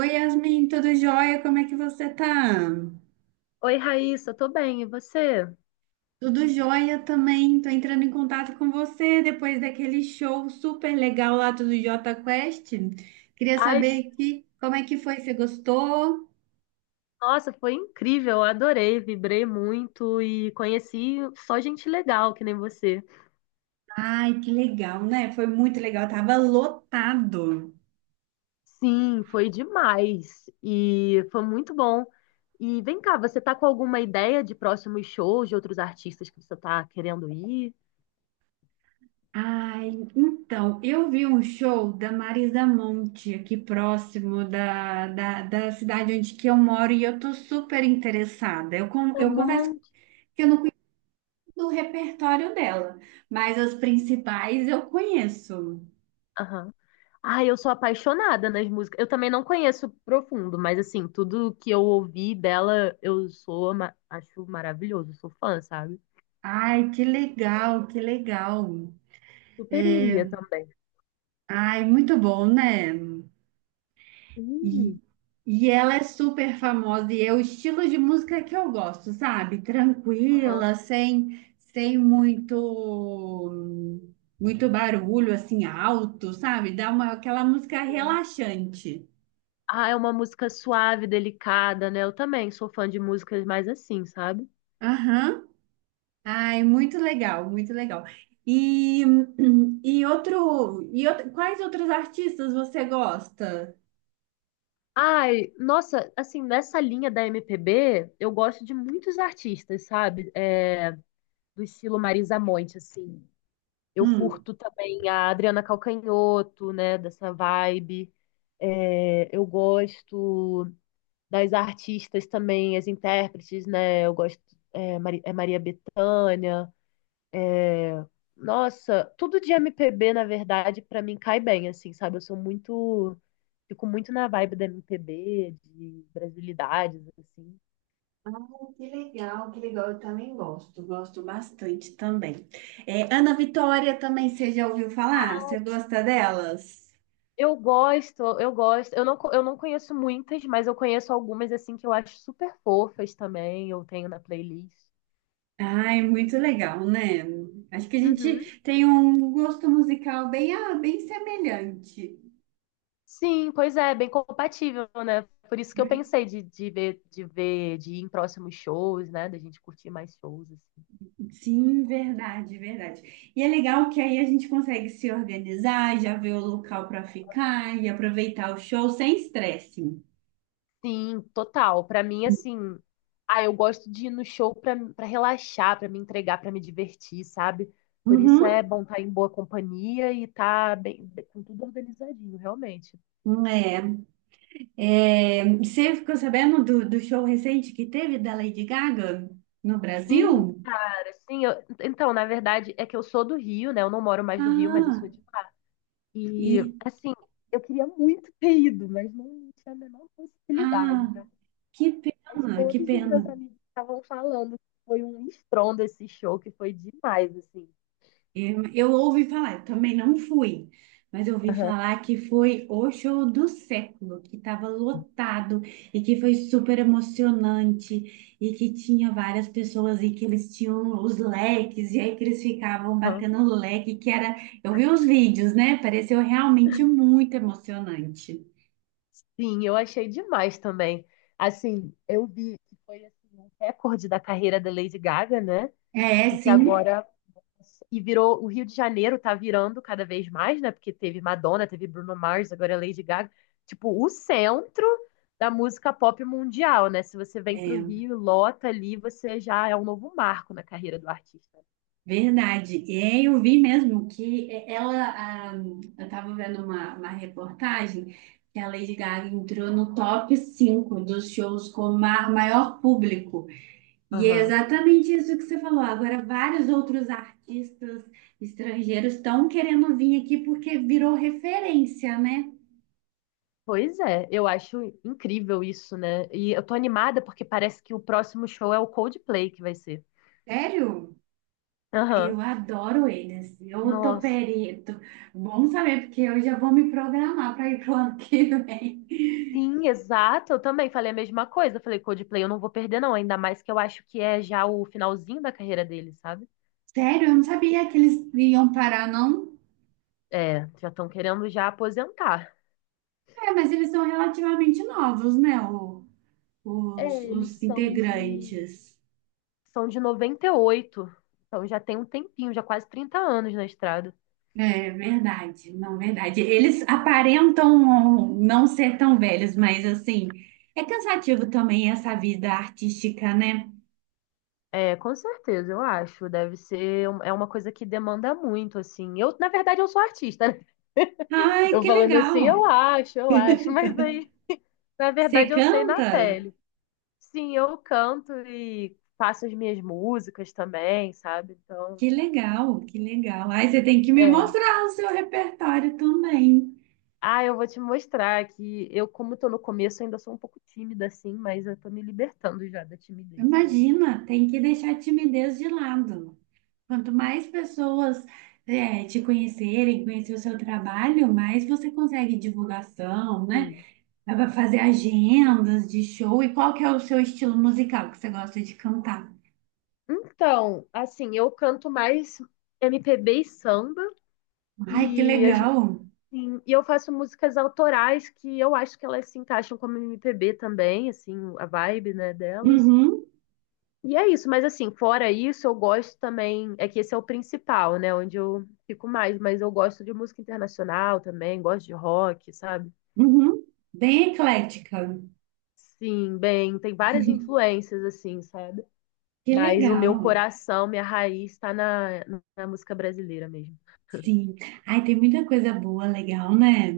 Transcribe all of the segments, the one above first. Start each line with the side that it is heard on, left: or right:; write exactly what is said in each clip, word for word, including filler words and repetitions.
right: Oi, Yasmin, tudo jóia? Como é que você tá?
left: Oi, Raíssa, tô bem, e você?
right: Tudo jóia também. Tô entrando em contato com você depois daquele show super legal lá do Jota Quest. Queria
left: Ai, s-
right: saber que, como é que foi? Você gostou?
left: Nossa, foi incrível, eu adorei, vibrei muito e conheci só gente legal, que nem você.
right: Ai, que legal, né? Foi muito legal. Tava lotado.
left: Sim, foi demais e foi muito bom. E vem cá, você tá com alguma ideia de próximos shows de outros artistas que você tá querendo ir?
right: Ai, então, eu vi um show da Marisa Monte aqui próximo da, da, da cidade onde que eu moro e eu tô super interessada. Eu, con- eu
left: Um
right: converso
left: monte.
right: que eu não do repertório dela, mas as principais eu conheço.
left: Aham. Ai, eu sou apaixonada nas músicas. Eu também não conheço profundo, mas assim, tudo que eu ouvi dela, eu sou, ma- acho maravilhoso, sou fã, sabe?
right: Ai, que legal, que legal.
left: Super
right: É,
left: iria também.
right: ai, muito bom, né? E,
left: Hum.
right: e ela é super famosa e é o estilo de música que eu gosto, sabe?
left: Aham.
right: Tranquila, sem, sem muito, muito barulho, assim, alto, sabe? Dá uma, aquela música
left: Sim.
right: relaxante.
left: Ah, é uma música suave, delicada, né? Eu também sou fã de músicas mais assim, sabe?
right: Aham. Ai, muito legal, muito legal. E, e outro, e outro, quais outros artistas você gosta?
left: Ai, nossa, assim, nessa linha da M P B, eu gosto de muitos artistas, sabe? É, do estilo Marisa Monte, assim. Eu
right: Hum,
left: curto também a Adriana Calcanhoto, né? Dessa vibe. É, eu gosto das artistas também, as intérpretes, né? Eu gosto, é, Mari- É Maria Bethânia. Nossa, tudo de M P B, na verdade, pra mim cai bem, assim, sabe? Eu sou muito. Fico muito na vibe da M P B, de brasilidades, assim.
right: Pô, que legal, que legal. Eu também gosto, gosto bastante também. É, Ana Vitória também, você já ouviu falar? Você gosta delas?
left: Eu gosto, eu gosto. Eu não, co- eu não conheço muitas, mas eu conheço algumas, assim, que eu acho super fofas também. Eu tenho na playlist.
right: Ai, muito legal, né? Acho que a
left: Uhum.
right: gente tem um gosto musical bem, ah, bem semelhante.
left: Sim, pois é, bem compatível, né? Por isso que eu pensei de, de ver, de ver, de ir em próximos shows, né? Da gente curtir mais shows, assim.
right: Sim, verdade, verdade. E é legal que aí a gente consegue se organizar, já ver o local para ficar e aproveitar o show sem estresse.
left: Sim, total. Pra mim, assim, ah, eu gosto de ir no show pra para relaxar, pra me entregar, pra me divertir, sabe? Por isso é
right: Uhum.
left: bom estar em boa companhia e tá bem, com tudo organizadinho, realmente.
right: É, é, você ficou sabendo do, do show recente que teve da Lady Gaga no
left: Sim,
right: Brasil?
left: cara, sim. Eu- então, na verdade, é que eu sou do Rio, né? Eu não moro mais no Rio, mas eu
right: Ah,
left: sou de lá. E,
right: e
left: assim, eu queria muito ter ido, mas não tinha a menor possibilidade,
right: ah,
left: né?
right: que
left: Mas
right: pena, que
left: todos os meus
right: pena.
left: amigos estavam falando que foi um estrondo esse show, que foi demais, assim.
right: Eu, eu ouvi falar, eu também não fui, mas eu ouvi
left: Aham.
right: falar que foi o show do século, que estava lotado e que foi super emocionante e que tinha várias pessoas e que eles tinham os leques e aí que eles ficavam batendo o leque, que era, eu vi os vídeos, né? Pareceu realmente muito emocionante.
left: Sim, eu achei demais também. Assim, eu vi que foi assim, um recorde da carreira da Lady Gaga, né? E
right: É,
left: que
right: sim.
left: agora e virou o Rio de Janeiro tá virando cada vez mais, né? Porque teve Madonna, teve Bruno Mars, agora é Lady Gaga, tipo o centro da música pop mundial, né? Se você vem pro
right: É,
left: Rio, e lota ali, você já é um novo marco na carreira do artista.
right: verdade. E aí eu vi mesmo que eh, ela, ah, eu estava vendo uma, uma reportagem que a Lady Gaga entrou no top cinco dos shows com ma- maior público. E é
left: Aham.
right: exatamente isso que você falou. Agora, vários outros artistas estrangeiros estão querendo vir aqui porque virou referência, né?
left: Pois é, eu acho incrível isso, né? E eu tô animada porque parece que o próximo show é o Coldplay que vai ser.
right: Sério? Ai, eu
left: Aham.
right: adoro eles. Eu tô
left: Nossa,
right: perito. Bom saber, porque eu já vou me programar para ir pro ano que vem.
left: sim, exato. Eu também falei a mesma coisa. Eu falei, Coldplay, eu não vou perder, não. Ainda mais que eu acho que é já o finalzinho da carreira dele, sabe?
right: Sério, eu não sabia que eles iam parar, não.
left: É, já estão querendo já aposentar.
right: É, mas eles são relativamente novos, né? o- os,
left: É, eles
right: os
left: são de,
right: integrantes.
left: são de noventa e oito. Então já tem um tempinho, já quase trinta anos na estrada.
right: É verdade, não, verdade. Eles aparentam não ser tão velhos, mas assim, é cansativo também essa vida artística, né?
left: É, com certeza, eu acho. Deve ser, um- é uma coisa que demanda muito, assim. Eu, na verdade, eu sou artista, né?
right: Ai,
left: Eu
right: que
left: falando
right: legal!
left: assim, eu acho, eu acho, mas aí, na
right: Você
left: verdade, eu sei na
right: canta?
left: pele. Sim, eu canto e faço as minhas músicas também, sabe? Então,
right: Que legal, que legal. Ai, você tem que me
left: é.
right: mostrar o seu repertório também.
left: Ah, eu vou te mostrar que eu, como tô no começo, ainda sou um pouco tímida, assim, mas eu tô me libertando já da timidez, sabe?
right: Imagina, tem que deixar a timidez de lado. Quanto mais pessoas é, te conhecerem, conhecer o seu trabalho, mais você consegue divulgação, né?
left: Sim.
right: Dá pra fazer
left: Sim.
right: agendas de show. E qual que é o seu estilo musical que você gosta de cantar?
left: Então, assim, eu canto mais M P B e samba,
right: Ai, que
left: e, a gen-
right: legal!
left: sim, e eu faço músicas autorais que eu acho que elas se encaixam como M P B também, assim, a vibe, né, delas.
right: Uhum,
left: E é isso, mas assim, fora isso, eu gosto também. É que esse é o principal, né? Onde eu fico mais, mas eu gosto de música internacional também, gosto de rock, sabe?
right: uhum. Bem eclética.
left: Sim, bem, tem várias influências, assim, sabe?
right: Que
left: Mas o meu
right: legal.
left: coração, minha raiz está na, na música brasileira mesmo.
right: Sim. Ai, tem muita coisa boa, legal, né?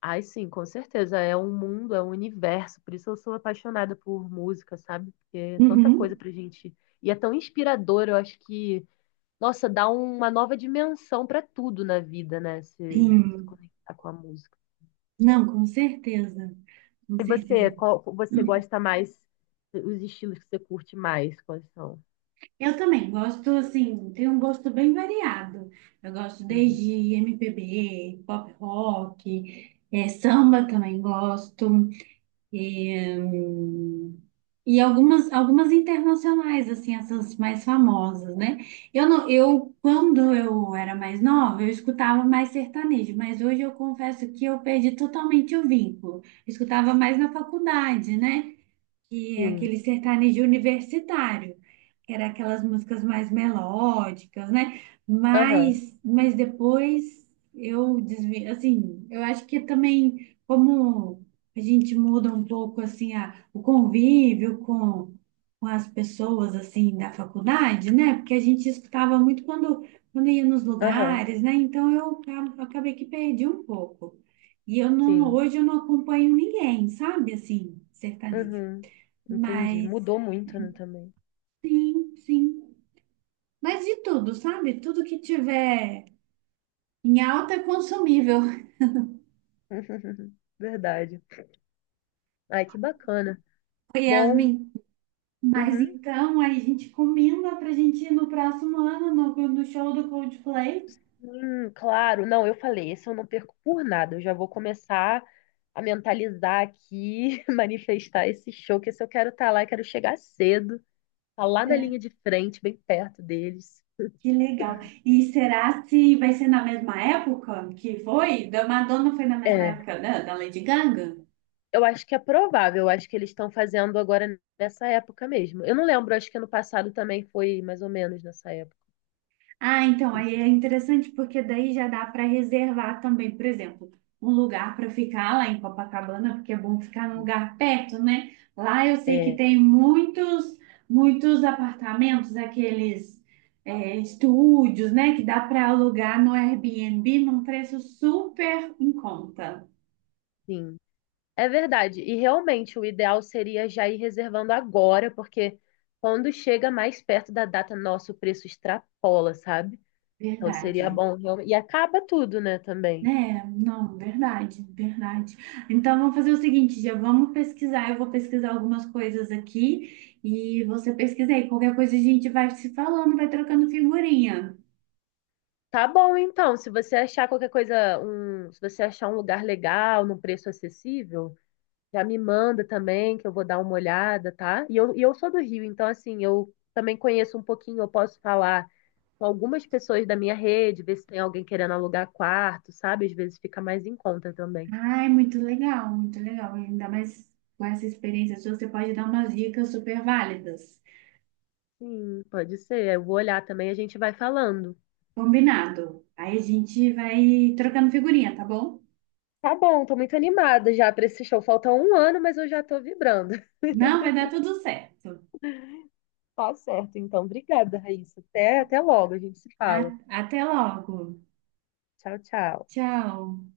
left: Ai, sim, com certeza. É um mundo, é um universo. Por isso eu sou apaixonada por música, sabe? Porque é tanta coisa
right: Uhum.
left: pra gente. E é tão inspirador, eu acho que. Nossa, dá uma nova dimensão para tudo na vida, né? Se, se
right: Sim.
left: conectar com a música.
right: Não, com certeza. Com
left: E você,
right: certeza.
left: qual você gosta mais, os estilos que você curte mais, quais são?
right: Eu também gosto, assim, tem um gosto bem variado. Eu gosto
left: Uhum.
right: desde M P B, pop rock, eh, samba também gosto. E, hum, e algumas, algumas internacionais, assim, essas mais famosas, né? Eu, não, eu, quando eu era mais nova, eu escutava mais sertanejo, mas hoje eu confesso que eu perdi totalmente o vínculo. Eu escutava mais na faculdade, né? Que é
left: Sim.
right: aquele sertanejo universitário, que era aquelas músicas mais melódicas, né?
left: Aham,
right: Mas, mas depois eu desvi, assim, eu acho que também como a gente muda um pouco assim a, o convívio com, com as pessoas assim da faculdade, né? Porque a gente escutava muito quando quando ia nos
left: aham,
right: lugares, né? Então eu acabo- acabei que perdi um pouco. E eu não,
left: sim.
right: hoje eu não acompanho ninguém, sabe? Assim, sertanejo.
left: Uhum. Entendi.
right: Mas
left: Mudou muito, né, também.
right: sim, sim. Mas de tudo, sabe? Tudo que tiver em alta é consumível,
left: Verdade. Ai, que bacana. Bom,
right: Yasmin. Mas
left: uhum.
right: então aí a gente combina pra gente ir no próximo ano no, no show do Coldplay.
left: Hum, claro. Não, eu falei, esse eu não perco por nada. Eu já vou começar a mentalizar aqui, manifestar esse show, que esse eu quero estar lá, eu quero chegar cedo, tá lá na linha
right: É,
left: de frente, bem perto deles.
right: que legal. E será se vai ser na mesma época que foi? Da Madonna foi na mesma
left: É,
right: época da, da Lady Gaga?
left: eu acho que é provável, eu acho que eles estão fazendo agora nessa época mesmo. Eu não lembro, acho que ano passado também foi mais ou menos nessa época.
right: Ah, então, aí
left: Enfim.
right: é interessante porque daí já dá para reservar também, por exemplo, um lugar para ficar lá em Copacabana, porque é bom ficar num lugar perto, né? Lá eu sei que
left: É,
right: tem muitos, muitos apartamentos, aqueles é, estúdios, né? Que dá para alugar no Airbnb num preço super em conta.
left: sim. É verdade. E realmente o ideal seria já ir reservando agora, porque quando chega mais perto da data, nosso preço extrapola, sabe? Então seria
right: Verdade.
left: bom realmente. E acaba tudo, né, também.
right: É, não, verdade, verdade. Então vamos fazer o seguinte, já vamos pesquisar. Eu vou pesquisar algumas coisas aqui e você pesquisa aí. Qualquer coisa a gente vai se falando, vai trocando figurinha.
left: Tá bom, então. Se você achar qualquer coisa, um, se você achar um lugar legal, num preço acessível, já me manda também, que eu vou dar uma olhada, tá? E eu, e eu sou do Rio, então assim, eu também conheço um pouquinho, eu posso falar com algumas pessoas da minha rede, ver se tem alguém querendo alugar quarto, sabe? Às vezes fica mais em conta também.
right: Ai, muito legal, muito legal. Ainda mais com essa experiência sua, você pode dar umas dicas super válidas.
left: Sim, pode ser. Eu vou olhar também, a gente vai falando.
right: Combinado. Aí a gente vai trocando figurinha, tá bom?
left: Tá bom, tô muito animada já pra esse show. Falta um ano, mas eu já tô vibrando.
right: Não, vai dar tudo certo.
left: Tá certo, então. Obrigada, Raíssa. Até, até logo, a gente se fala.
right: A- até logo.
left: Tchau, tchau.
right: Tchau.